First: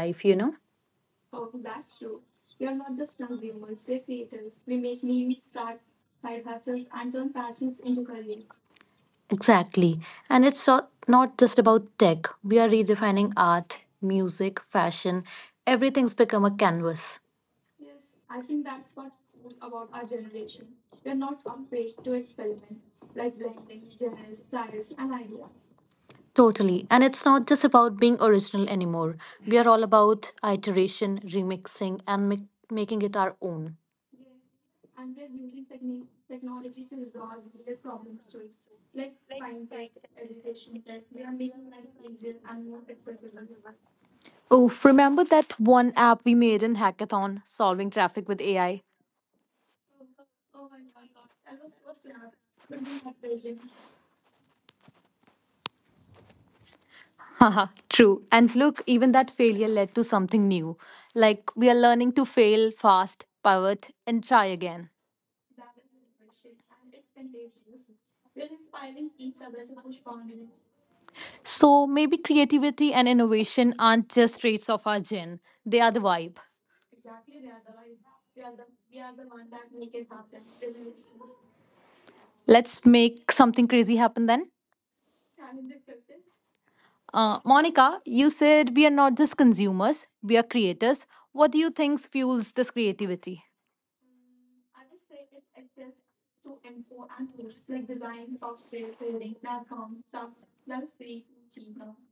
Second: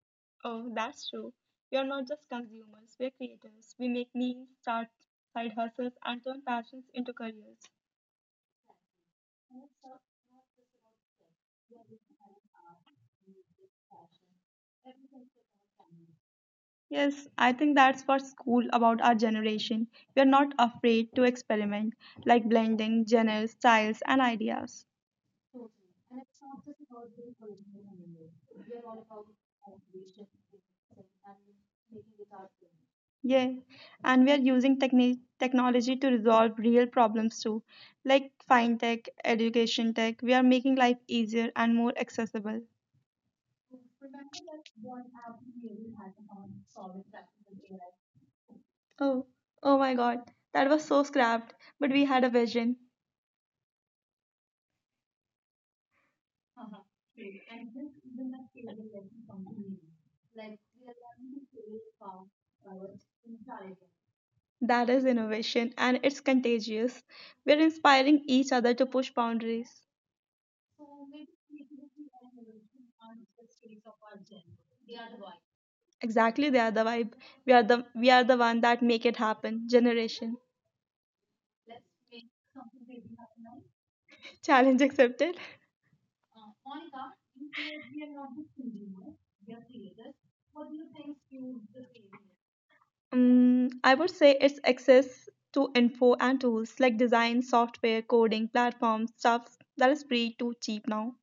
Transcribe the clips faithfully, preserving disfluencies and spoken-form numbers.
life, you know? Oh, that's true. We are not just consumers, we're creators. We make memes, start side hustles, and turn passions into careers. Exactly. And it's so- not just about tech. We are redefining art, music, fashion. Everything's become a canvas. Yes, I think that's what's cool about our generation. We are not afraid to experiment, like blending genres, styles, and ideas. Totally. And it's not just about being original anymore. We are all about iteration, remixing, and mi- making it our own. Yeah, and we are using techni- technology to resolve real problems too, like fintech, education tech. We are making life easier and more accessible. Oh, remember that one app we made in Hackathon, solving traffic with A I? Oh, oh my god, that was so scrapped, but we had a vision. Haha, true. And look, even that failure led to something new. Like we are learning to fail fast, pivot, and try again. That is innovation and it's contagious. We're inspiring each other to push boundaries. So maybe creativity and innovation aren't just traits of our gen, they are the vibe. Exactly, they are the vibe. We are the we are the one that make it happen. Generation Let's make something crazy happen then. challenge accepted. Uh, Monica, you said we are not just consumers, we are creators. What do you think fuels this creativity? Mm, I would say it's access to info and tools like design, software, coding, platforms, stuff that is free to cheap now.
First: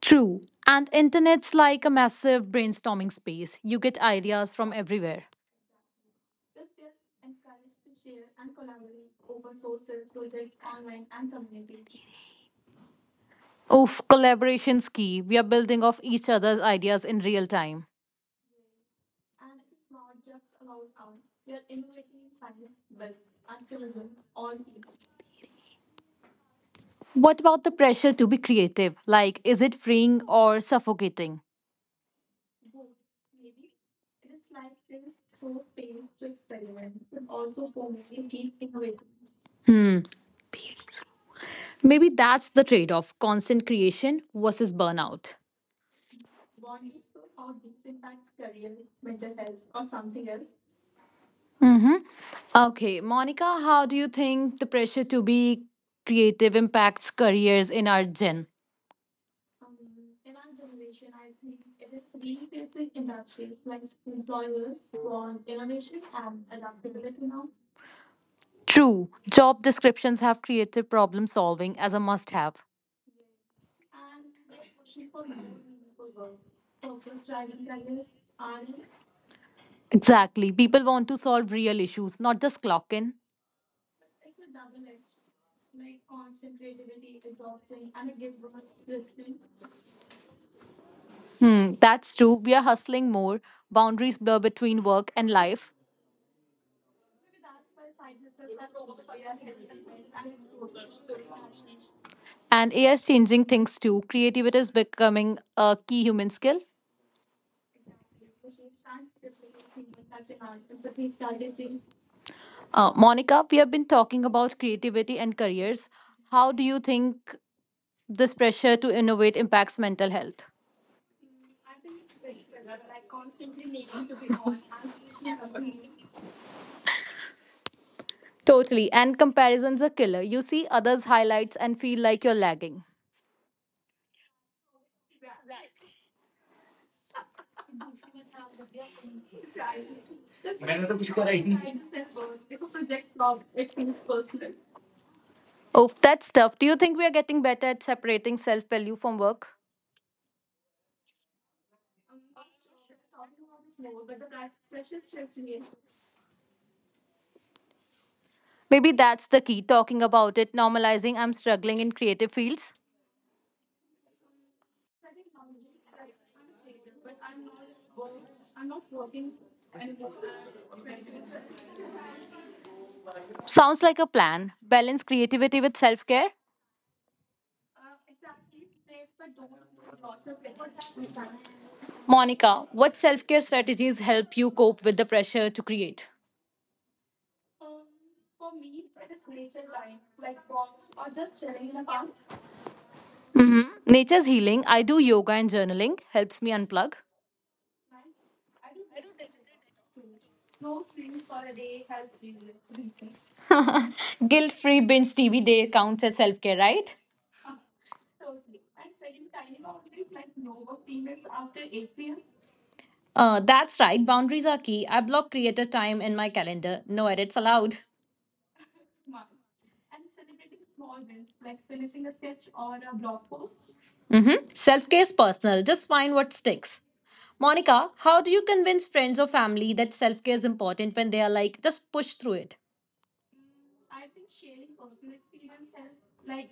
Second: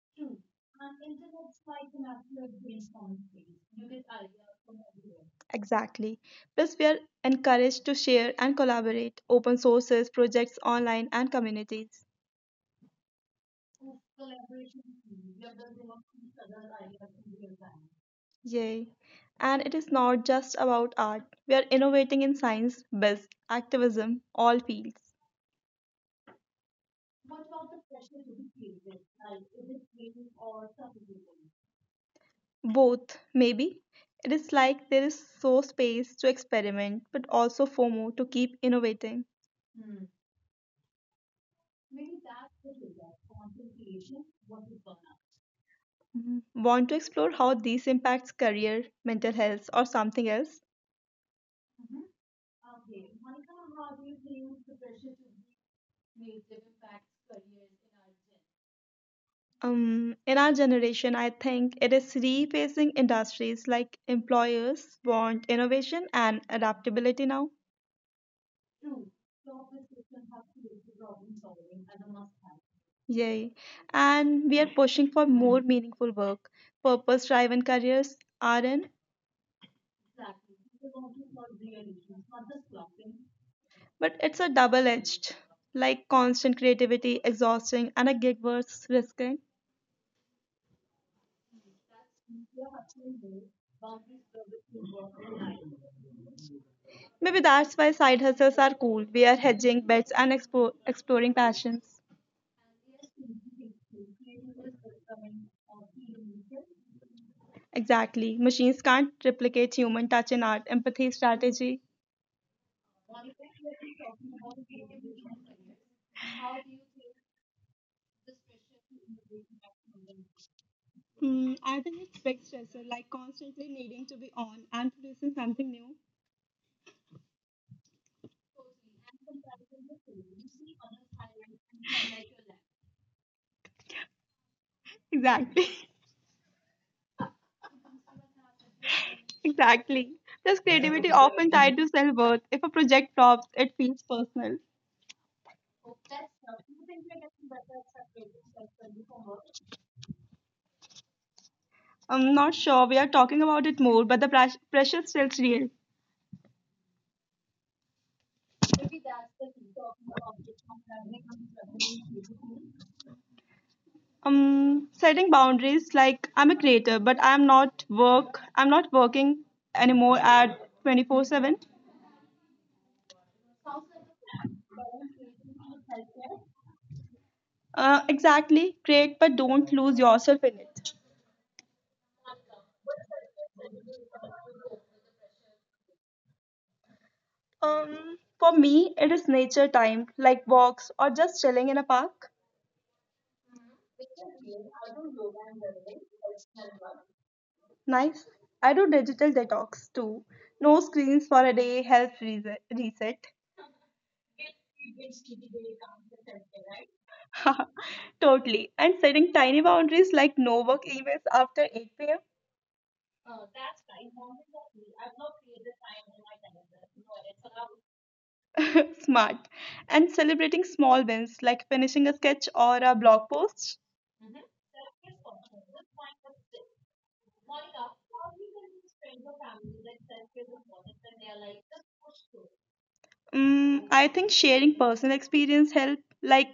True. And internet's like a massive brainstorming space. You get ideas from everywhere. Exactly. Plus, we are encouraged to share and collaborate. Open sources, projects online, and communities. Oof, collaboration's key. We are building off each other's ideas in real time. Yay. And it is not just about art. We are innovating in science, biz, activism, all fields. What about the pressure to be creative? Like, is it freeing or suffocating? Both, maybe. It is like there is so space to experiment, but also FOMO to keep innovating. Maybe that's the trade off constant creation versus burnout. Mhm. Want to explore how these impacts career, mental health, or something else? Mm-hmm. Okay, Monica, how do you think the pressure to be creative impacts careers in our gen? Um, in our generation, I think it is replacing industries like employers want innovation and adaptability now. True, job descriptions have creative problem solving as a must have. Yay. And we are pushing for more meaningful work. Purpose driven careers are Exactly. People want to solve real issues, not just clock in. but it's a double edged, like constant creativity, exhausting, and a gig worth risking. Hmm, that's true. We are hustling more. Boundaries blur between work and life. Maybe that's why side hustles are cool. We are hedging bets and expo- exploring passions. And A I is changing things too. Creativity is becoming a key human skill. Exactly. Machines can't replicate human touch in art, empathy, strategy. Uh, Monica, we have been talking about creativity and careers. How do you think this pressure to innovate impacts mental health? Hmm, I think it's big stressor, like constantly needing to be on and producing something new. Totally. And comparisons are killer. You see others' highlights and feel like you're lagging. Exactly. Exactly. Plus, creativity often tied to self worth. If a project flops, it feels personal. Oh, that's tough. Do you think we are getting better at separating self value from work? I'm not sure we are talking about it more, but the pres- pressure still real. Maybe that's the key, talking about it, normalizing I'm struggling in creative fields. Um, setting boundaries like I'm a creator, but I'm not work. I'm not working anymore at twenty-four seven. Sounds like a plan. Balance creativity with self care. Uh, exactly. Create, but don't lose yourself in it. Monica, what self care strategies help you cope with the pressure to create? Um, for me, it is nature time, like walks or just chilling in a park. Hmm, nature's healing. I do yoga and journaling, helps me unplug. Nice. I do digital detox too. No screens for a day helps rese- reset. Guilt free binge T V day counts as self care, right? Totally. And setting tiny boundaries like no work emails after 8 Uh, that's right, boundaries are key. I block creator time in my calendar. No edits allowed. pm. Smart. And celebrating small wins like finishing a sketch or a blog post. Mm-hmm. Self care is personal, just find what sticks. Monica, how do you convince friends or family that self care is important when they are like, just push through it? Mm, I think sharing personal experience help like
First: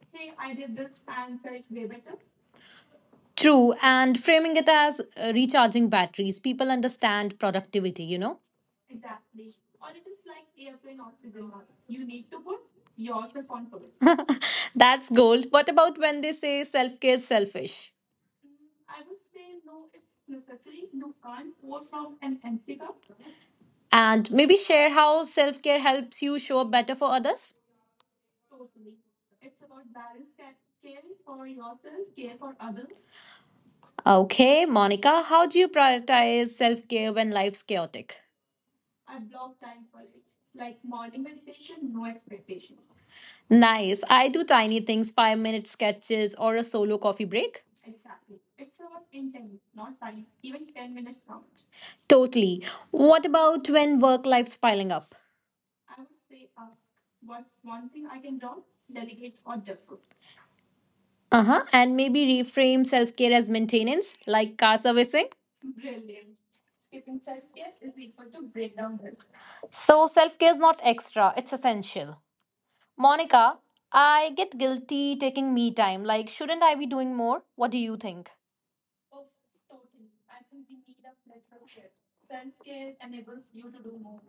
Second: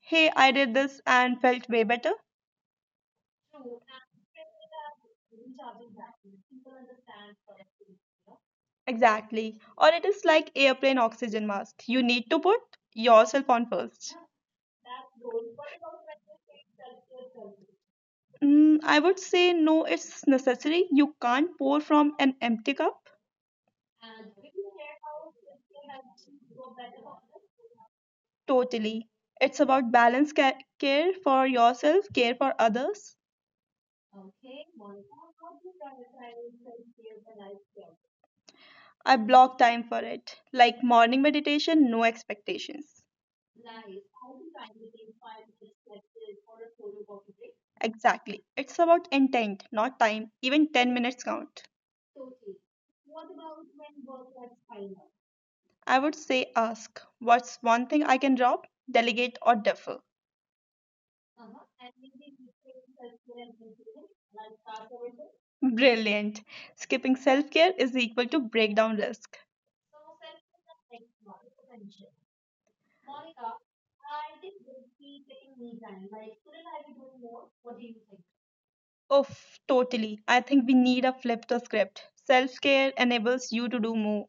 hey, I did this and felt way better. True, and framing it as uh, recharging batteries, people understand productivity, you know? Exactly. Or it is like airplane oxygen mask. You need to put yourself on first. That's gold. What about when they say self care is selfish? Mm, I would say no, it's necessary. You can't pour from an empty cup And maybe share how self care helps you show up better for others? totally. It's about balance, ca- care for yourself, care for others. Okay, Monica, how do you prioritize self care when life's chaotic? I block time for it. Like morning meditation, no expectations. Nice. I do tiny things, five minute sketches, or a solo coffee break. Exactly. It's about intent, not time. Even ten minutes count. Totally. What about when work life's piling up? I would say ask, what's one thing I can drop, delegate, or defer? Uh huh. And maybe reframe self care as maintenance, like car servicing. Brilliant. Skipping self care is equal to breakdown risk. So self care is not extra, it's essential. Monica, I get guilty taking me time. Like, shouldn't I be doing more? What do you think? Oof, totally. I think we need a flip the script. Self care enables you to do more.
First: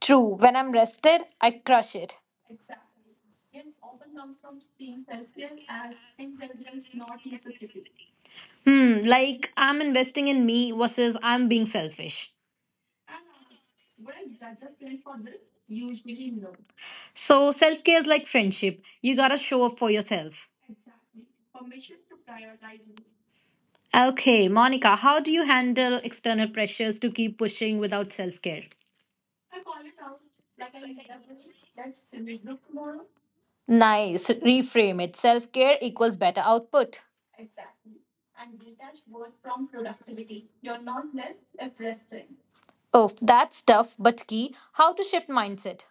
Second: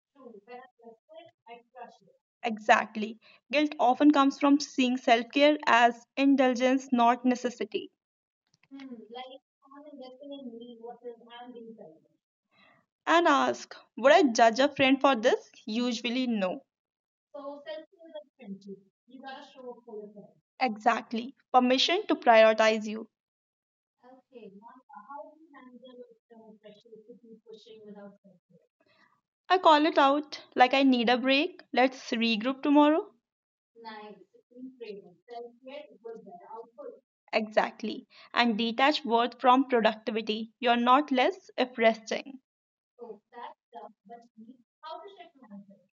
True, when I'm rested, I crush it. Exactly. Guilt often comes from seeing self care as indulgence, not necessity. Hmm, like I'm investing in me versus I'm being selfish. And ask, would I judge a friend for this? Usually, no. So self care is like friendship. You gotta show up for yourself. Exactly. Permission to prioritize you. Okay, Monica, how do you handle external pressures to keep pushing without self care? I call it out like I need a break. Let's regroup tomorrow. Nice. Reframe it. Self care equals better output. Exactly. And detach worth from productivity. You're not less if resting. Oh, that's tough but key. How to shift mindset.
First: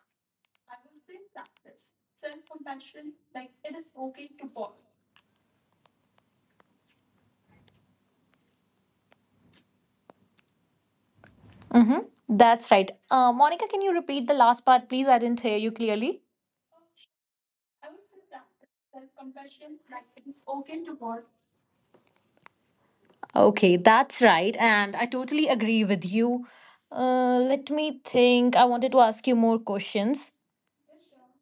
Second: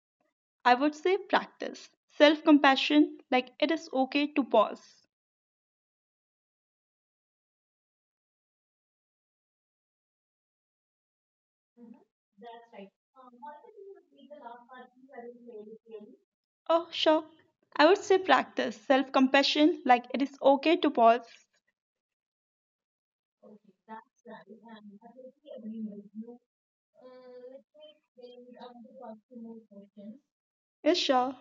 I would say practice. Self compassion, like it is okay to pause. Mm-hmm. That's right. Uh, Monica, can you repeat the last part, please? I didn't hear you clearly. Oh, sure. I would say practice. Self compassion, like it is okay to pause. Okay, that's right. And I totally agree with you. Uh, let me think. I wanted to ask you more questions. Yes, sure.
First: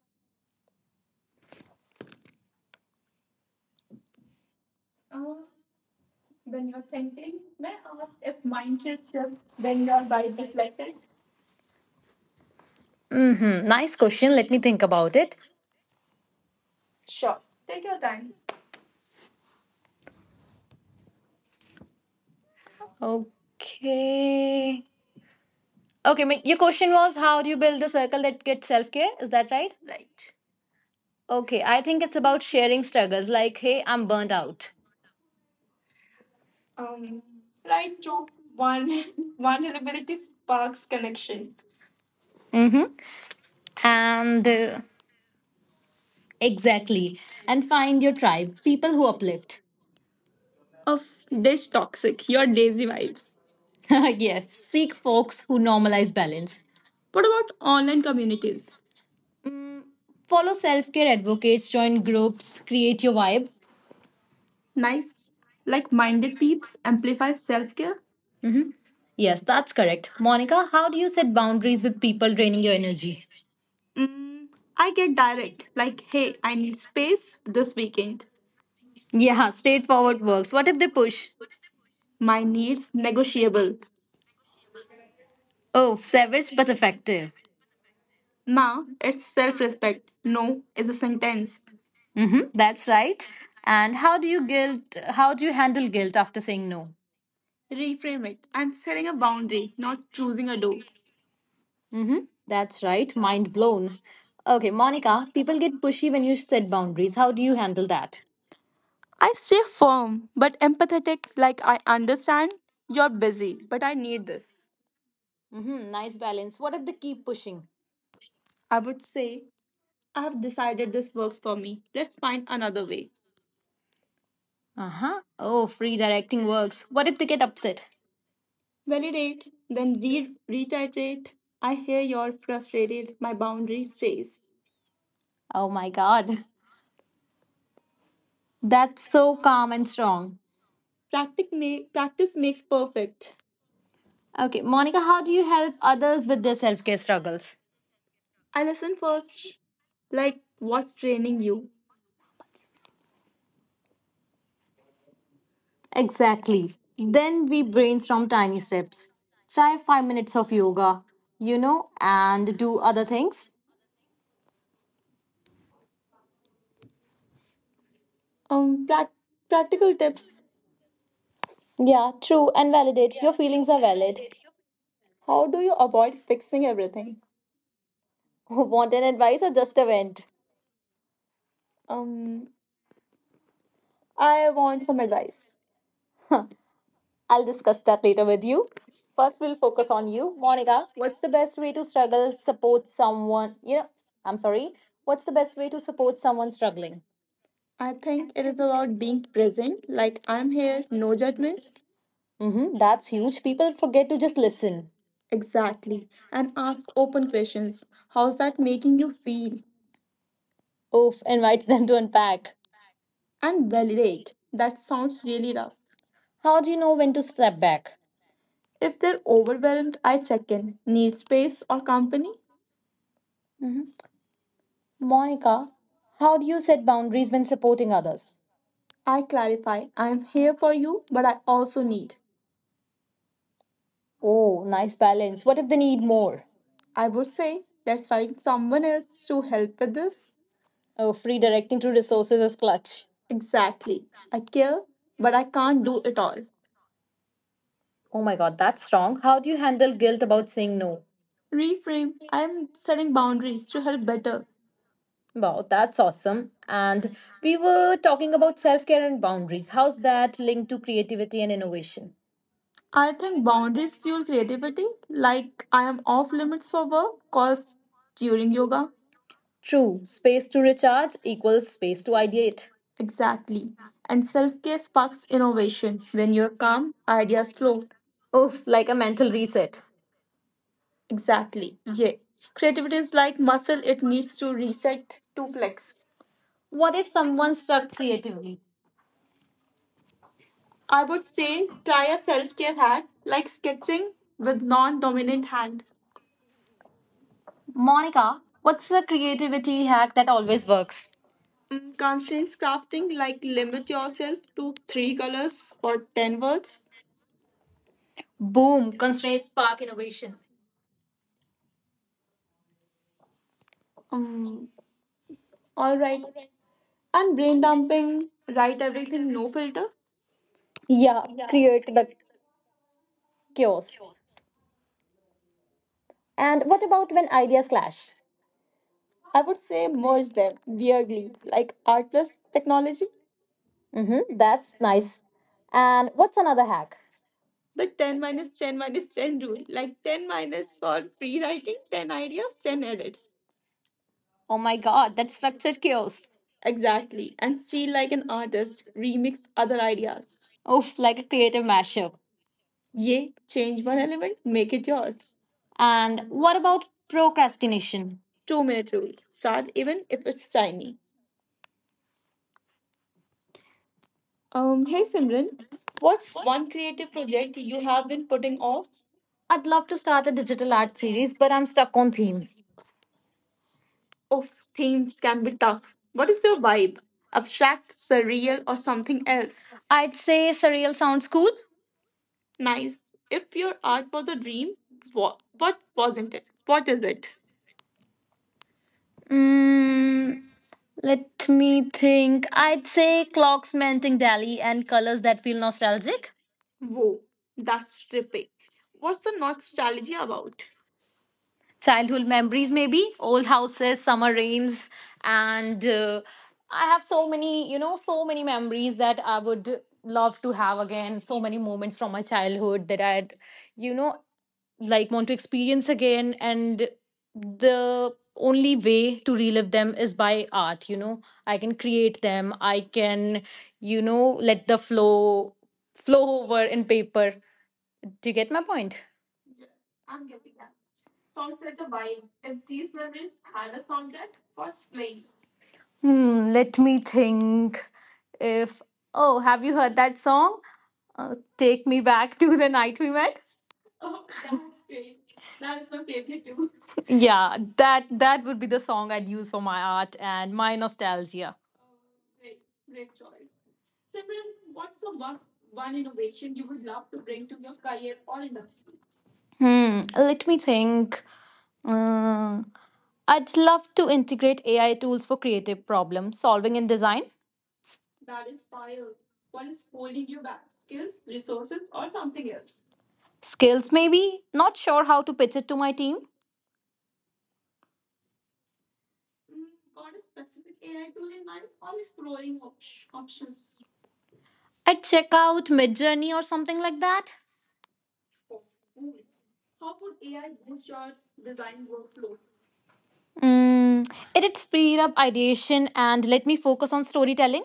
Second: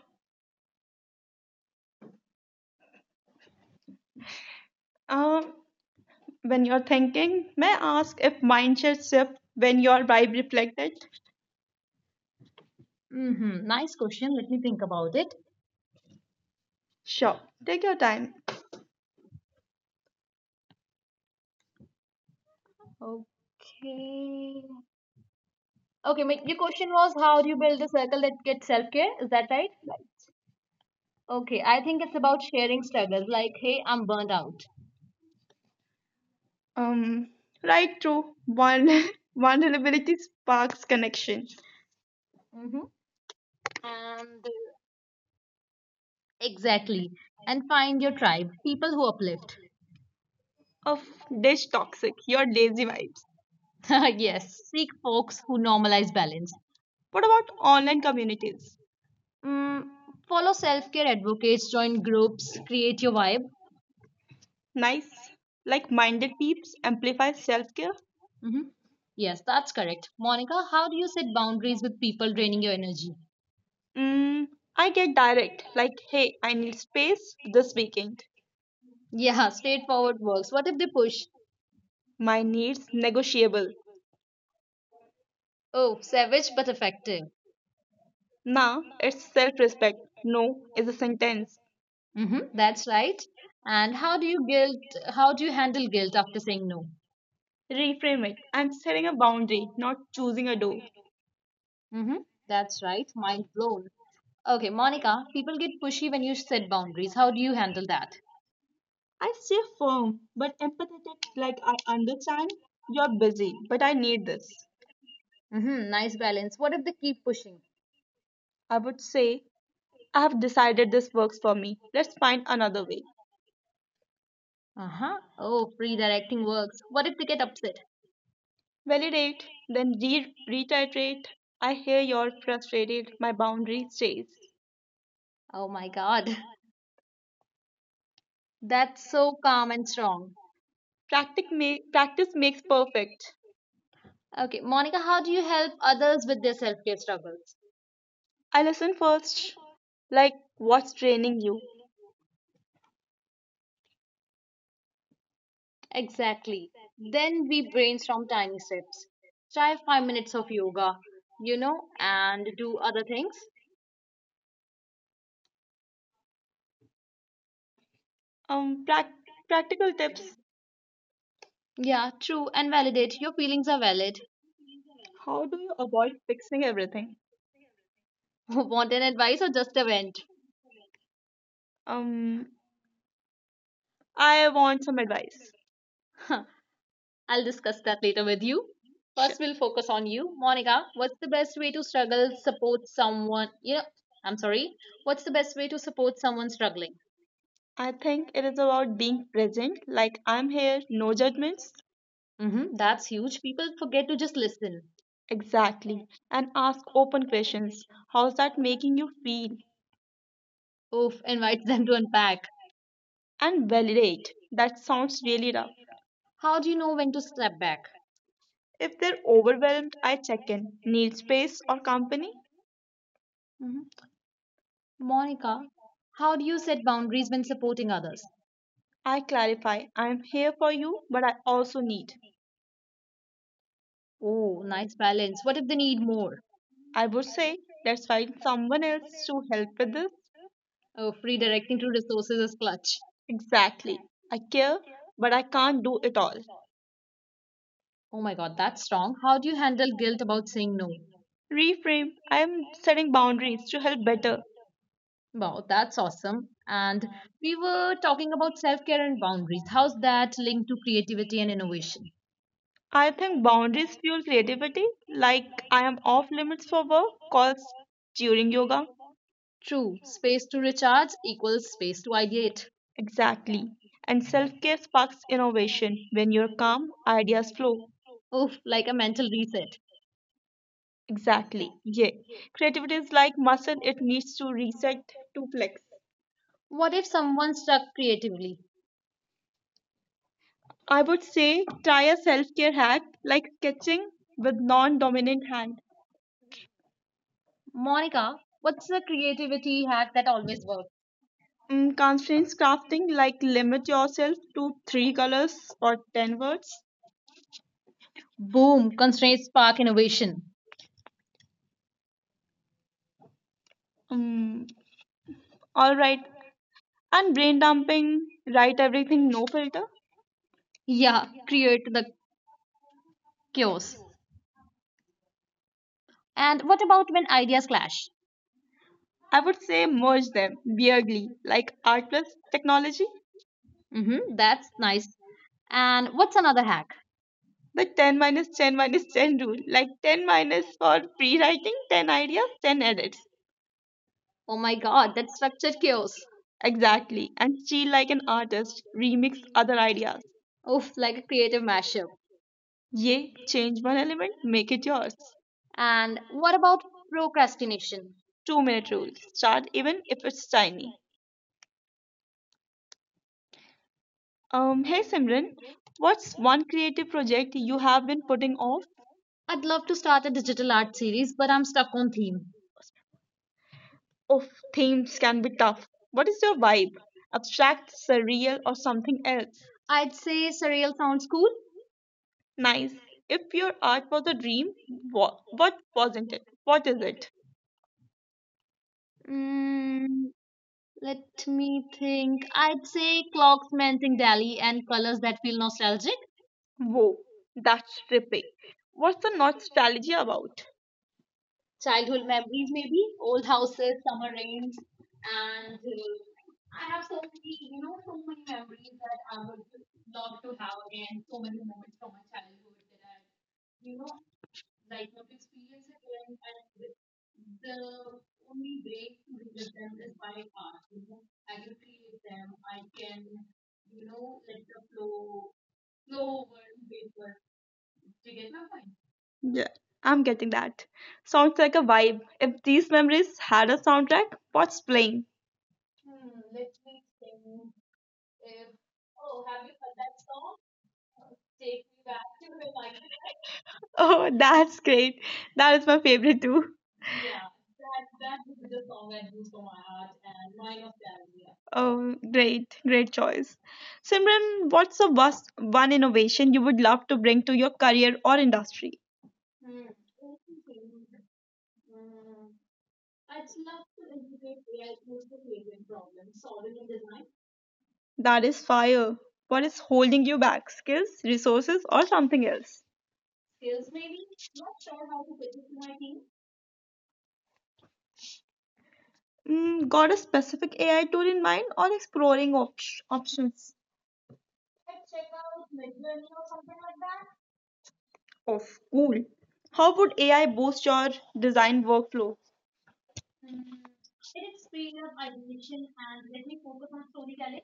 Um, when you're thinking, may I ask if mind shift when your vibe reflected? Mm-hmm. Nice question. Let me think about it. Sure. Take your time. Okay. Okay, ma- your question was how do you build a circle that gets self care? Is that right? Okay, I think it's about sharing struggles like, hey, I'm burnt out. Um, right through one vulnerability sparks connection. Mm-hmm. And uh, Exactly. And find your tribe, people who uplift. Of dish toxic, your lazy vibes. Yes, seek folks who normalize balance. What about online communities? Follow self care advocates, join groups, create your vibe. Nice. Like minded peeps amplify self care. Yes, that's correct. Monica, how do you set boundaries with people draining your energy? Mm, I get direct, like, hey, I need space this weekend. Yeah, straightforward works. What if they push? My needs negotiable. Oh, savage but effective. Nah, it's self respect. No is a sentence. Mm-hmm, that's right. And how do you guilt? How do you handle guilt after saying no? Reframe it. I'm setting a boundary, not choosing a door. Mm-hmm. That's right. Mind blown. Okay, Monica, people get pushy when you set boundaries. How do you handle that? I stay firm, but like I understand you're busy, but I need this. Mm-hmm. Nice balance. What if they keep pushing? I would say, I have decided this works for me. Let's find another way. Uh huh. Oh, free directing works. What if they get upset? Validate, then re- reiterate. I hear you're frustrated. My boundary stays. Oh my God. That's so calm and strong. Practice, ma- practice makes perfect. Okay, Monica, how do you help others with their self care struggles? I listen first. Like, what's draining you? Exactly. Then we brainstorm tiny steps. Try five minutes of yoga, you know, and do other things. Um, prac- Practical tips. Yeah, true and validate. Your feelings are valid. How do you avoid fixing everything? Want an advice or just a vent? Um, I want some advice. Huh, I'll discuss that later with you. First, we'll focus on you. Monica, what's the best way to struggle, support someone? You know, I'm sorry. What's the best way to support someone struggling? I think it is about being present. Like, I'm here. No judgments. Mm-hmm, that's huge. People forget to just listen. Exactly. And ask open questions. How's that making you feel? Oof, invites them to unpack. And validate. That sounds really rough. How do you know when to step back? If they're overwhelmed, I check in. Need space or company? Hmm. Monica, how do you set boundaries when supporting others? I clarify, I'm here for you, but I also need. Oh, nice balance. What if they need more? I would say, let's find someone else to help with this. Oh, redirecting to resources is clutch. Exactly. I care, but I can't do it all. Oh my god, that's strong. How do you handle guilt about saying no? Reframe, I'm setting boundaries to help better. Wow, that's awesome. And we were talking about self care and boundaries. How's that linked to creativity and innovation? I think boundaries fuel creativity, like I am off limits for work calls during yoga. True, space to recharge equals space to ideate. Exactly. And self care sparks innovation. When you're calm, ideas flow. Oof, like a mental reset. Exactly. Yeah. Creativity is like muscle, it needs to reset to flex. What if someone stuck creatively? I would say try a self care hack like sketching with non dominant hand. Monica, what's a creativity hack that always works? Mm, constraints crafting like limit yourself to three colors or ten words. Boom, constraints spark innovation. Mm, all right. And brain dumping, write everything, no filter. Yeah, create the chaos. And what about when ideas clash? I would say merge them weirdly, like art plus technology. Mm-hmm, that's nice. And what's another hack? The ten minus ten minus ten rule, like ten minus for free writing, ten ideas, ten edits. Oh my god, that's structured chaos. Exactly. And steal like an artist, remix other ideas. Oof, like a creative mashup. Yay, change one element, make it yours. And what about procrastination? Two minute rule, start even if it's tiny. Um, hey Simran, what's one creative project you have been putting off? I'd love to start a digital art series, but I'm stuck on theme. Of themes can be tough. What is your vibe? Abstract, surreal, or something else. I'd say surreal sounds cool. Nice. If your art was a dream, what, what wasn't it? What is it? Mm, let me think. I'd say clocks melting dally and colors that feel nostalgic. Whoa, that's trippy. What's the nostalgia about? Childhood memories, maybe old houses, summer rains, and uh, I have so many, you know, so many memories that I would love to have again, so many moments from my childhood that I'd, you know, like want to experience again. And the only way to relive them is by art, you know. I can create them. I can You know, let the flow flow over in paper. Do you get my point? Yeah, I'm getting that. Sounds like a vibe. If these memories had a soundtrack, what's playing? Hmm, let me think. If Oh, have you heard that song? Uh, Take me back to the night we met. Oh, that's great. That is my favorite too. Yeah, that that would be the song I'd use for my art and my nostalgia. Oh, great, great choice. Simran, what's the worst one innovation you would love to bring to your career or industry? Hmm, let me think. Mm, I'd love to integrate A I tools for creative problem solving and design. That is fire. What is holding you back? Skills, resources, or something else? Skills maybe, not sure how to pitch it to my team. Mm, got a specific A I tool in mind or exploring op- options? I'd check out Midjourney or something like that. Of cool. How would A I boost your design workflow? Mm, it'd speed up ideation and let me focus on storytelling.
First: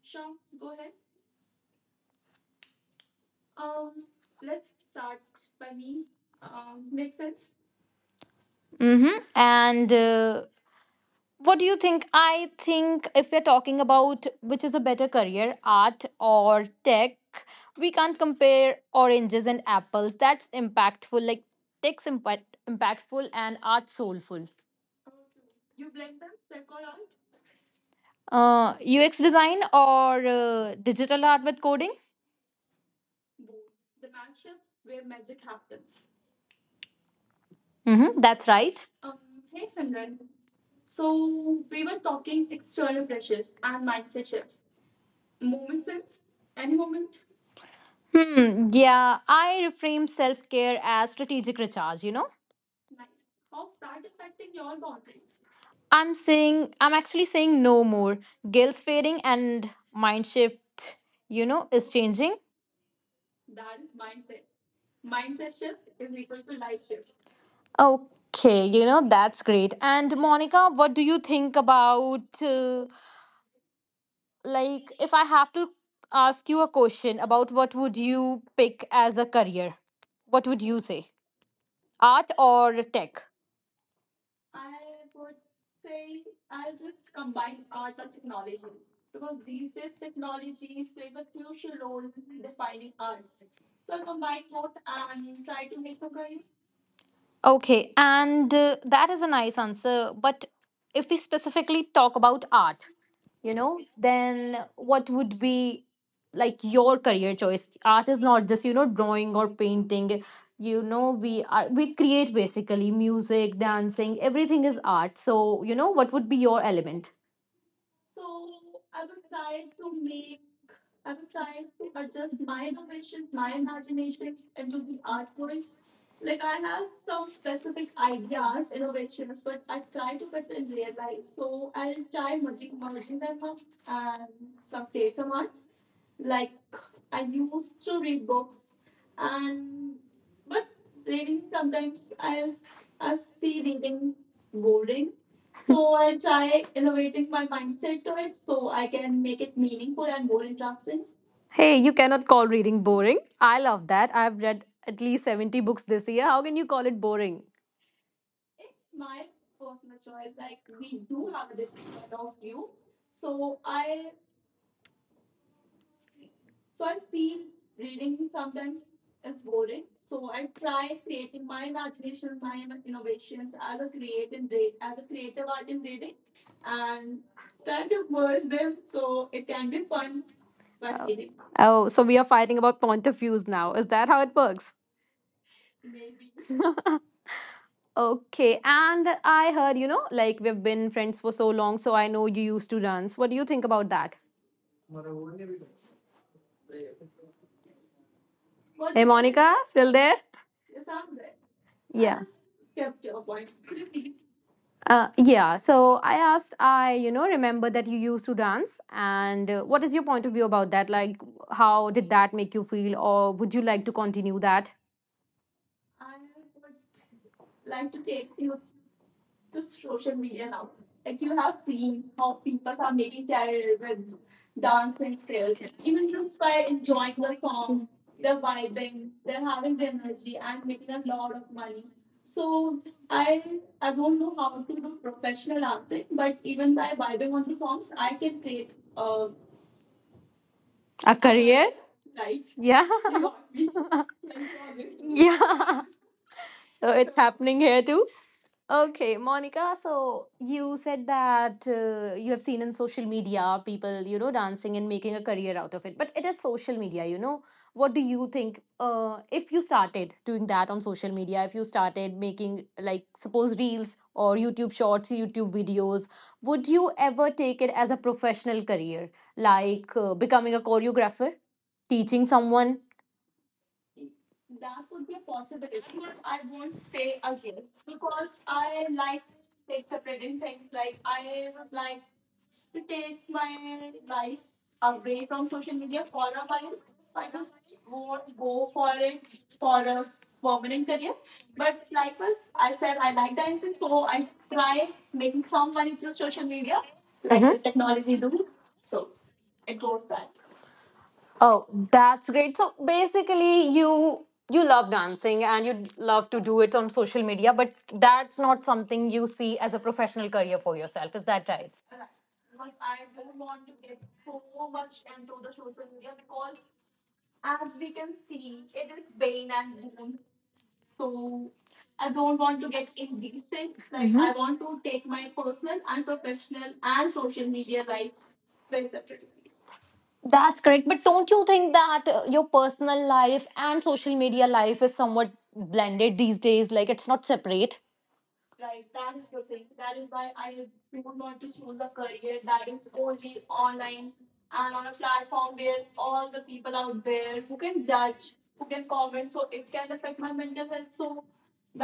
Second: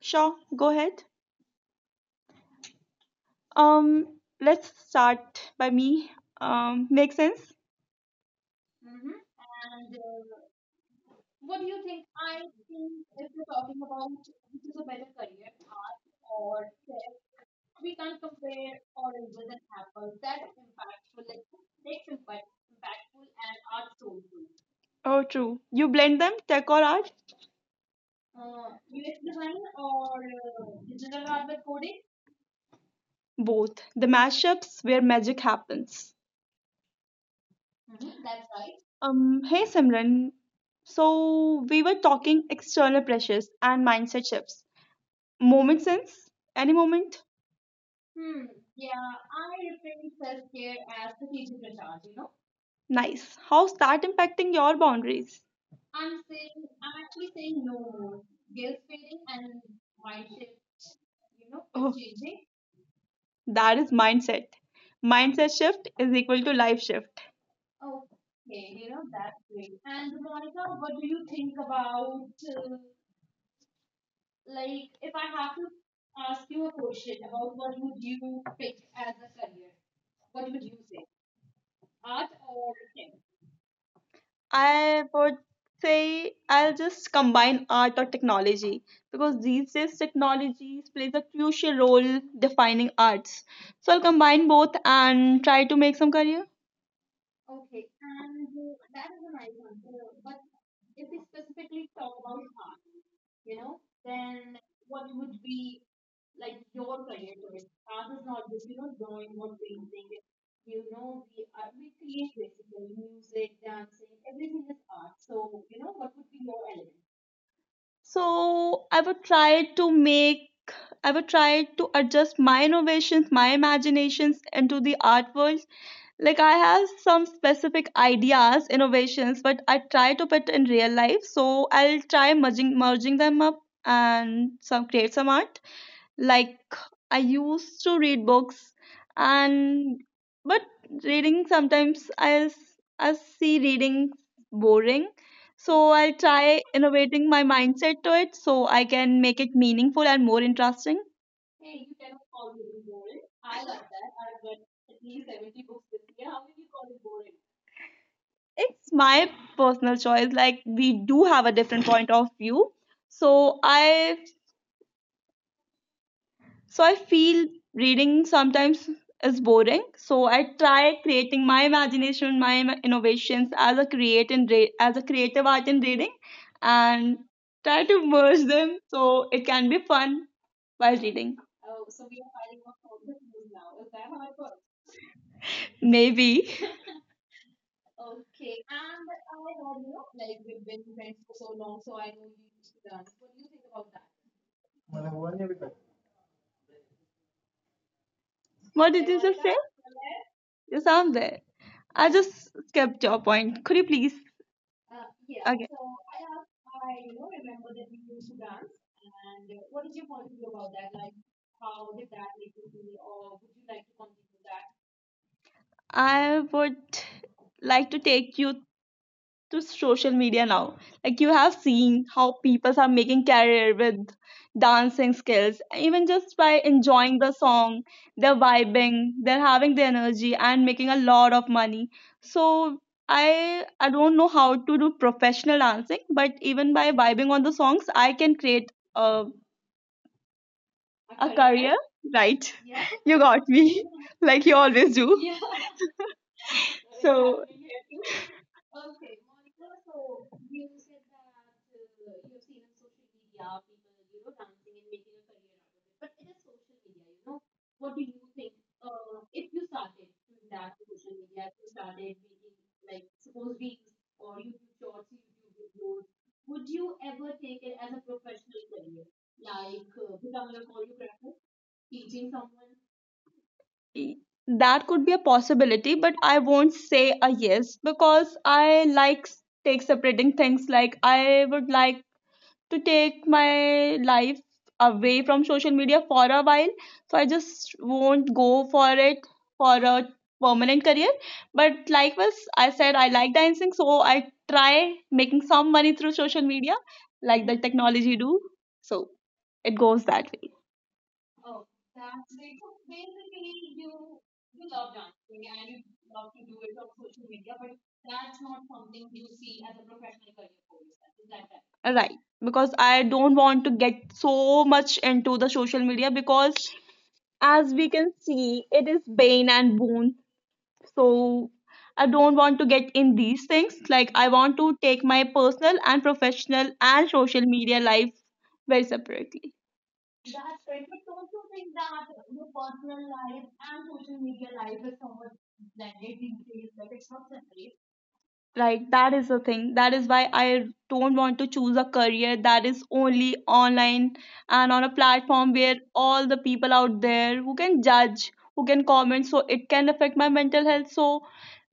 Sure, go ahead. Um, let's start by me. Um, make sense? Mm-hmm. And uh, what do you think? I think if we're talking about which is a better career, art or tech, we can't compare oranges and apples. That's impactful. Like tech's impact impactful and art soulful. Oh, true. You blend them, tech or art? Uh, U X design or uh, digital art with coding? Both. The mashups where magic happens. Mm-hmm. That's right. Um, hey Simran, so we were talking external pressures and mindset shifts. Moment sense? Any moment? Hmm. Yeah, I reframe self care as strategic recharge, you know. Nice. How's that impacting your boundaries? I'm saying I'm actually saying no more. Guilt's fading and mind shift, you know, is Oh, changing. that is mindset. Mindset shift is equal to life shift. Okay, you know, that's great. And Monica, what do you think about uh, like if I have to ask you a question about what would you pick as a career? What would you say? Art or tech? I would say I'll just combine art or technology because these days technologies plays a crucial role defining arts. So I'll combine both and try to make some career. Okay, and uh, that is a nice answer. But if we specifically talk about art, you know, then what would be like your career choice? Art is not just, you know, drawing or painting. You know, we are we create basically music, dancing, everything is art. So, you know, what would be your element? So I would try to make, I would try to adjust my innovations, my imaginations into the art world. Like I have some specific ideas, innovations, but I try to put in real life. So I'll try merging merging them up and some create some art like I used to read books and but reading sometimes i s- I see reading boring, so I'll try innovating my mindset to it so I can make it meaningful and more interesting. Hey, you cannot call reading boring. I love that. I've read at least seventy books this year. How can you call it boring? It's my personal choice, like we do have a different point of view, so i So I feel reading sometimes is boring. So I try creating my imagination, my im- innovations as a create and re- as a creative art in reading, and try to merge them so it can be fun while reading. Oh, so we are fighting about point of views now. Is that how it works? Maybe. Okay, and I heard, you know, like we've been friends for so long, so I know you used to dance. What do you think about that? What Hey, did you just Monica, say? still there? You sound there. I Yeah. just skipped your point. Could you please? Uh, yeah, so I asked, I, you know, remember that you used to dance, and uh, what is your point of view about that? Like, how did that make you feel, or would you like to continue that? I would like to take you to social media now. Like you have seen how people are making career with dancing skills, even just by enjoying the song, they're vibing, they're having the energy and making a lot of money. So I I don't know how to do professional dancing, but even by vibing on the songs, I can create a A a career. career? Right, Yeah. you got me, like you always do. Yeah. So it's So happening here too. Okay, Monica, so you said that uh, you have seen in social media people, you know, dancing and making a career out of it. But it is social media, you know. What do you think uh, if you started doing that on social media, if you started making, like, suppose reels or YouTube shorts, YouTube videos, would you ever take it as a professional career? Like uh, becoming a choreographer, teaching someone? E- that could be a possibility but I won't say a yes because I like s- take separating things, like I would like to take my life away from social media for a while, so I just won't go for it for a permanent career. But likewise I said I like dancing, so I try making some money through social media like the technology do. So it goes that way. Oh, that's great. So basically you you love dancing and you love to do it on social media, but that's not something you see as a professional career for yourself. Is that right? Right, because I don't want to get so much into the social media, because as we can see it is bane and boon. So I don't want to get in these things, like I want to take my personal and professional and social media life very separately. That's correct. But don't you think that uh, your personal life and social media life is somewhat blended these days? Like it's not separate? Right, that is the thing. That is why I don't want to choose a career that is only online and on a platform where all the people out there who can judge, who can comment, so it can affect my mental health. So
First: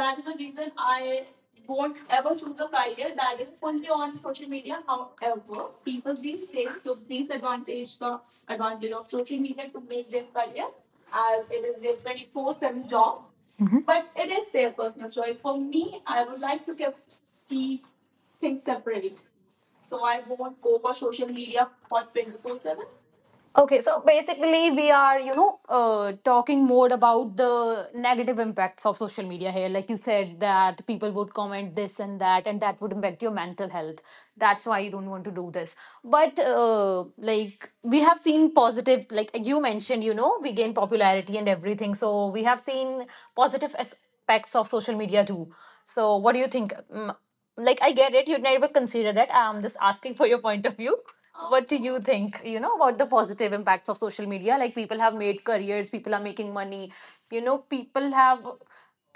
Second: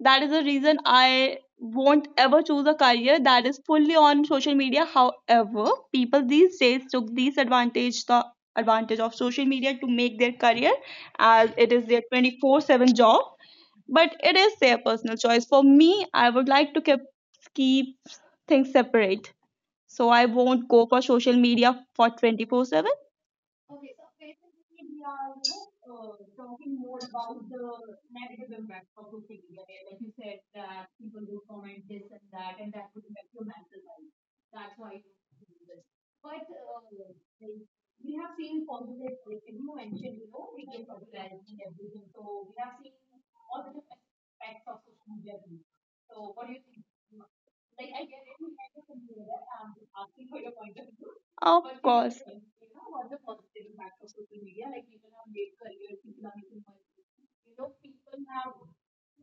that is the reason I won't ever choose a career that is fully on social media. However, people these days took this advantage, the advantage of social media to make their career as it is their twenty-four seven job, but it is their personal choice. For me, I would like to keep keep things separate. So I won't go for social media for twenty-four seven. Okay, so basically, we are, you know, uh, talking more about the negative impacts of social media here. Like you said, that people would comment this and that, and that would impact your mental health. That's why you don't want to do this. But, uh, like, we have seen positive, like you mentioned, you know, we gain popularity and everything. So, we have seen positive aspects of social media too. So, what do you think? Mm, like I get it. You'd never consider that. I'm just asking for your point of view. What do Of you course. think? You know about the positive impacts of social media? Like people have made careers, people are making money. You know, people have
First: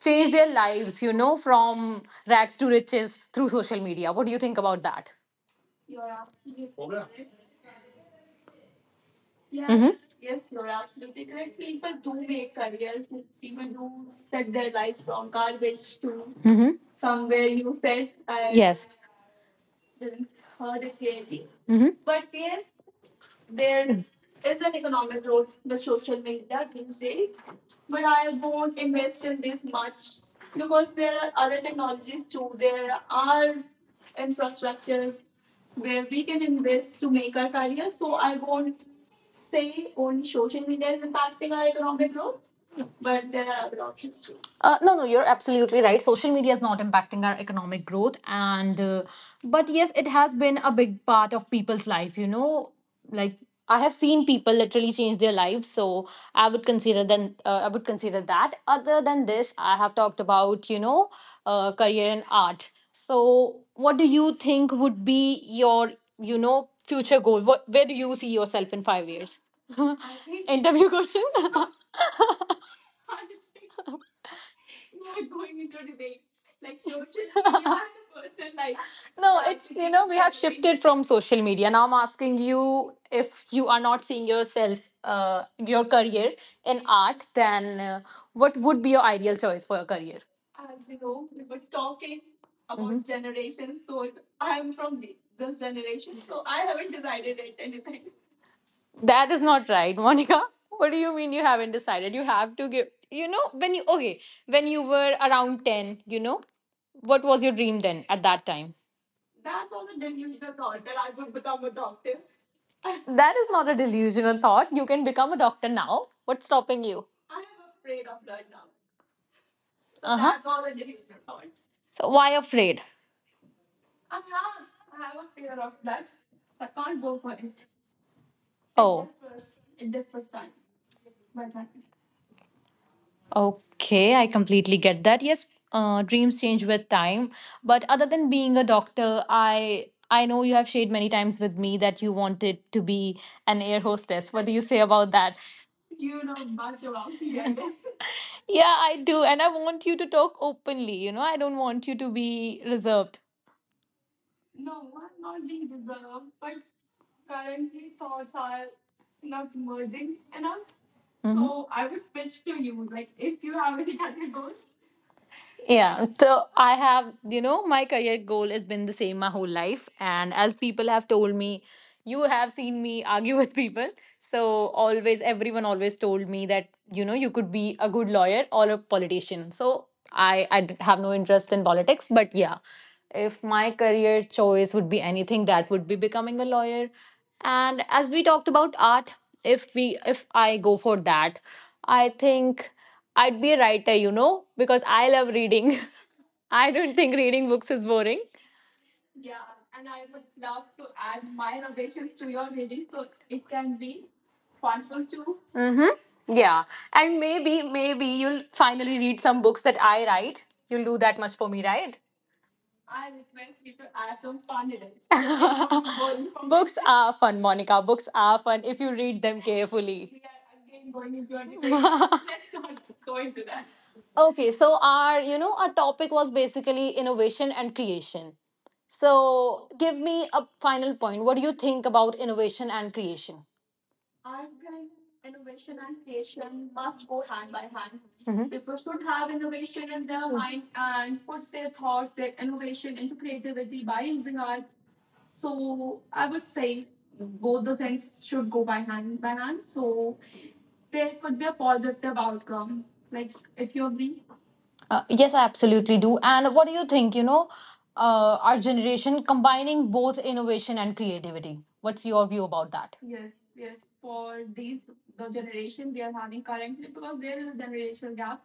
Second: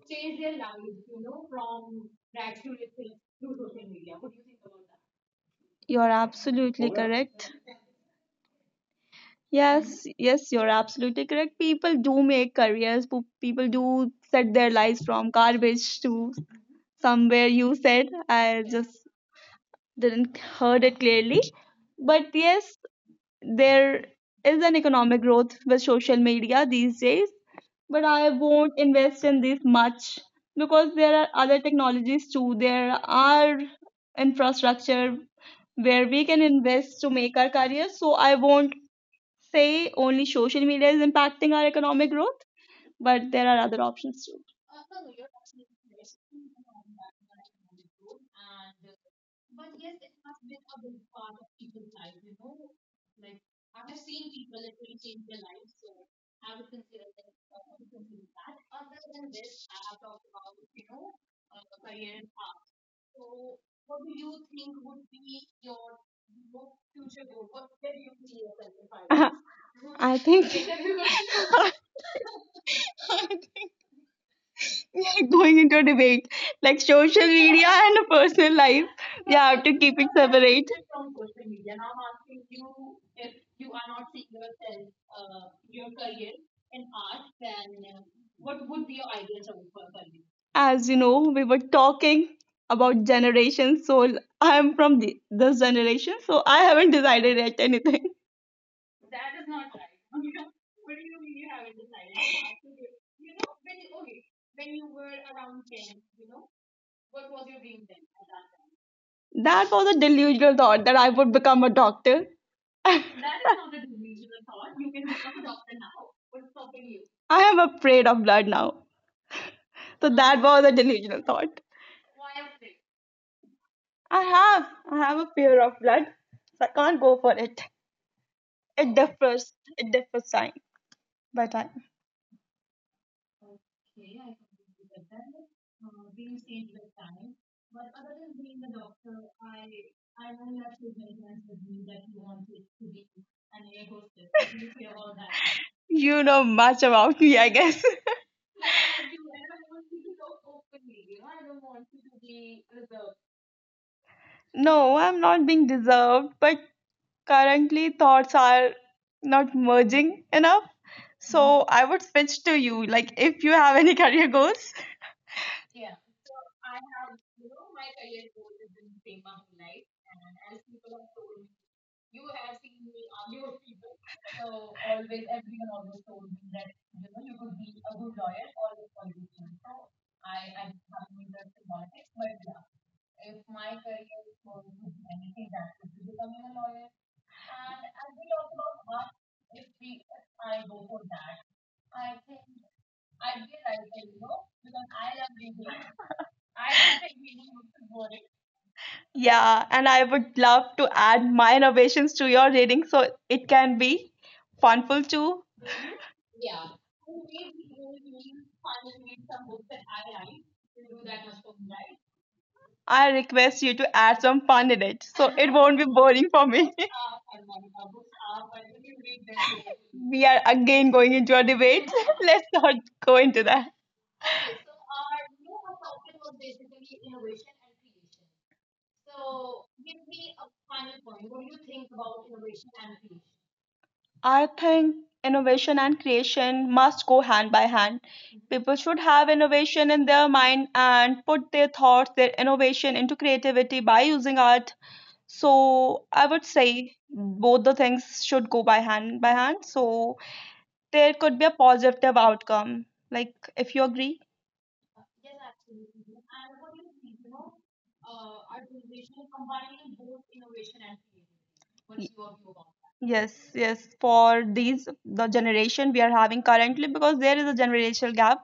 changed their lives. You know, from rags to riches through social media. What do you think about that? You're absolutely correct. Yes, yes, you're absolutely correct. People do make careers. po- People do set their lives from garbage to Mm-hmm. somewhere Somewhere you you said. said. I... I Yes. just didn't heard it clearly. But yes, there is an economic growth with social media these days, but I won't invest in this much because there are other technologies too. There are infrastructure where we can invest to make our career, so I won't say only social media is impacting our economic growth, but there are other options too. Uh, no, no, you're absolutely right. Social media is not impacting our economic growth, and uh, but yes, it has been a big part of people's life. You know, like I have seen people literally change their lives, so I would consider then uh, I would consider that. Other than this, I have talked about you know uh, career and art. So, what do you think would be your you know future goal? What where do you see yourself in five years? I think Interview question. going into a debate, like social media and a personal life. No, You it's have to you know keep it we have separate. shifted from social media. Now I'm asking you if you are not seeing yourself, uh, your career in art, then uh, what would be your ideal choice for your career? As you know, we were talking about generations, so I i'm from the, this generation, so I haven't decided yet anything. That is not right, Monica. What do you mean you haven't decided? You have to give. You know when you okay when you were around ten, you know what was your dream then at that time? That was a delusional thought that I would become a doctor. That is not a delusional thought. You can become a doctor now. What's stopping you? I am afraid of blood now, so Uh that huh. was a delusional thought. So why afraid? I have. I have a fear of blood. So I can't go for it. It Oh, differs. It differs time by time. okay. I completely get that. Yes, uh, dreams change with time. But other than being a doctor, I I know you have shared many times with me that you wanted to be an air hostess. What do you say about that? You know much about me, I guess. Yeah, I do, and I want you to talk openly. You know, I don't want you to be reserved. No, I'm not being deserved, but currently thoughts are not merging enough. Mhm. So I would switch to you. Like if you have any career goals. Yeah, so I have, you know, my career goal has been the same my whole life. And as people have told me, you have seen me argue with people. So always, everyone always told me that, you know, you could be a good lawyer or a politician. So I, I d- have no interest in politics. But yeah, if my career choice would be anything, that would be becoming a lawyer. And as we talked about art, if we, if I go for that, I think. I'd be a writer, you know, because I love reading. I don't think reading books is boring. Yeah, and I would love to add my innovations to your reading so it can be funful too. Mm-hmm. Yeah. And maybe, maybe you'll finally read some books that I write. You'll do that much for me, right? I request you to add some fun in it so it won't be boring for me. books are fun, Monica. Books are fun if you read them We carefully. are again going into a debate. okay, Let's not go into that. so our, you know, our topic was basically innovation and creation. So give me a final point. What do you think about innovation and creation? I think innovation and creation must go hand by hand. People should have innovation in their mind and put their thoughts, their innovation into creativity by using art. So I would say both the things should go by hand by hand. So there could be a positive outcome. Like if you agree. Uh, yes, I absolutely do. And what do you think, you know, uh, our generation combining both innovation and creativity? Y- What's your view about that? Yes, yes. For these, the generation we are having currently, because there is a generational gap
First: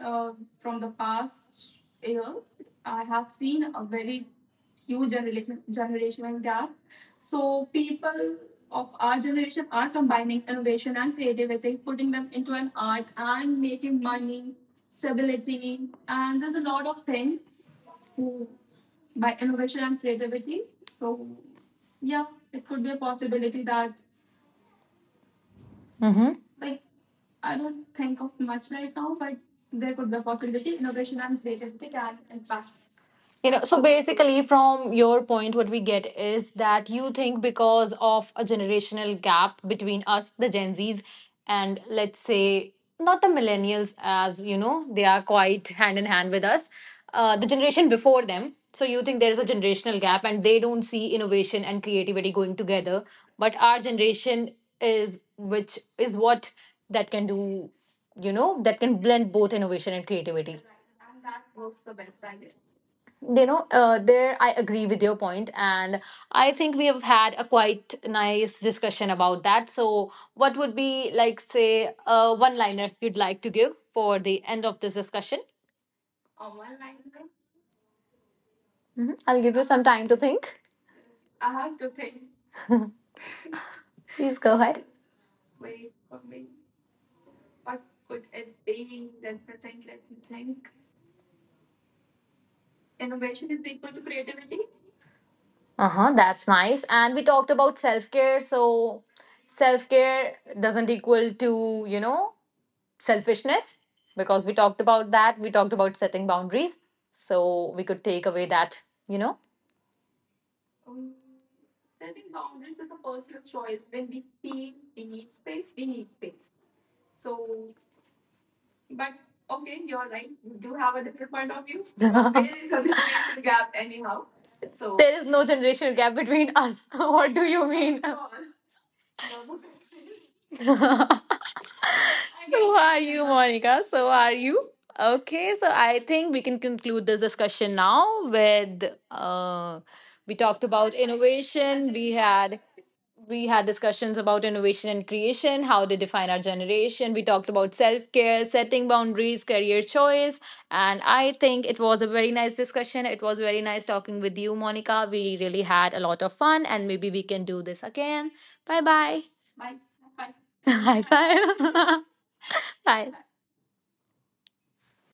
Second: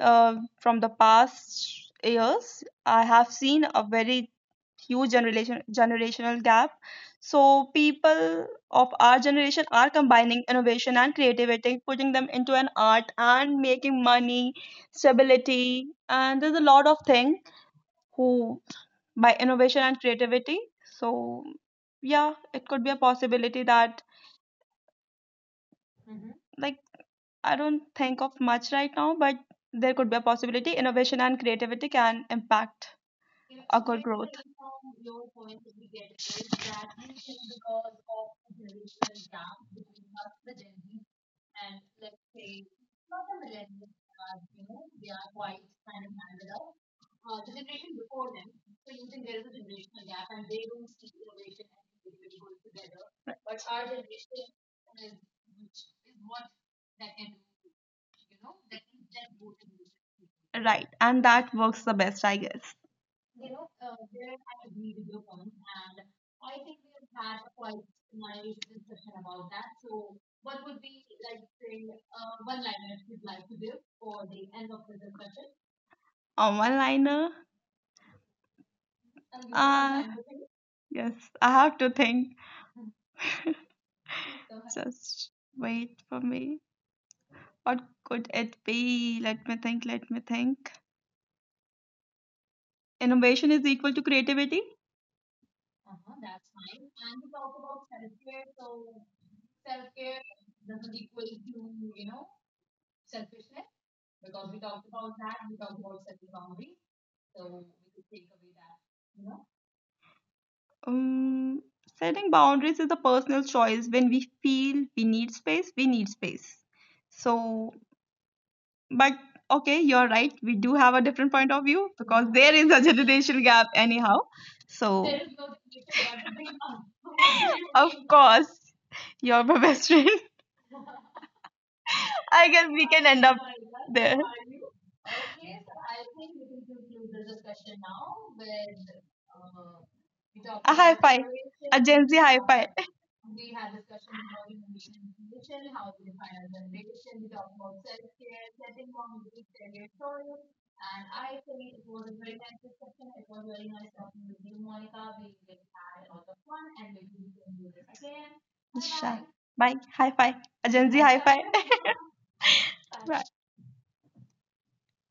uh, from the past years. I have seen a very huge generation generational gap. So people of our generation are combining innovation and creativity, putting them into an art and making money, stability, and there's a lot of things who by innovation and creativity. So, yeah, it could be a possibility that, Mm-hmm. like, I don't think of much right now, but there could be a possibility innovation and creativity can impact You know, a so good growth. basically, from your point, what we get is that you think because of a generational gap between us, the Gen Zs, and let's say not the millennials, as you know, they are quite hand in hand with us, uh, the generation before them. So you think there is a generational gap and they don't see innovation and creativity going together. But our generation is, which is what that can do, you know, that can blend both innovation and creativity. Right, and that works the best, I guess. You know uh, there I agree with your point, and I think we have had a quite nice discussion about that. So what would be, like, say uh, one liner you'd like to give for the end of this discussion? On one liner, Mhm. I'll give you some uh, time to think. yes, I have to think. Please go ahead. Just wait for me. What could it be? Let me think. Let me think. Innovation is equal to creativity. Uh-huh, that's nice. And we talked about self-care, so self-care doesn't equal to, you know, selfishness, because we talked about that. We talked about setting boundaries, so we could take away that, you know. Um, Setting boundaries is a personal choice. When we feel we need space, we need space. So, but okay, you're right. We do have a different point of view because there is a generation gap, anyhow. So So, there is no generational gap between us. What do you of mean? course, you're my best friend. I guess we So can are end up you, Monica? there. So are you? Okay, so I think we can conclude this discussion now with uh, we talked A high about five. A innovation. Gen Z We high five. Had we had discussions about innovation and creation, how they define our generation. We talked about self care, setting boundaries, career choice, and I think it was a very nice discussion. It was very nice talking with you, Monica. We really had a lot of fun, and maybe we can do this again. Bye Sure. bye. Bye, high five, अजंजी High high five five. Bye.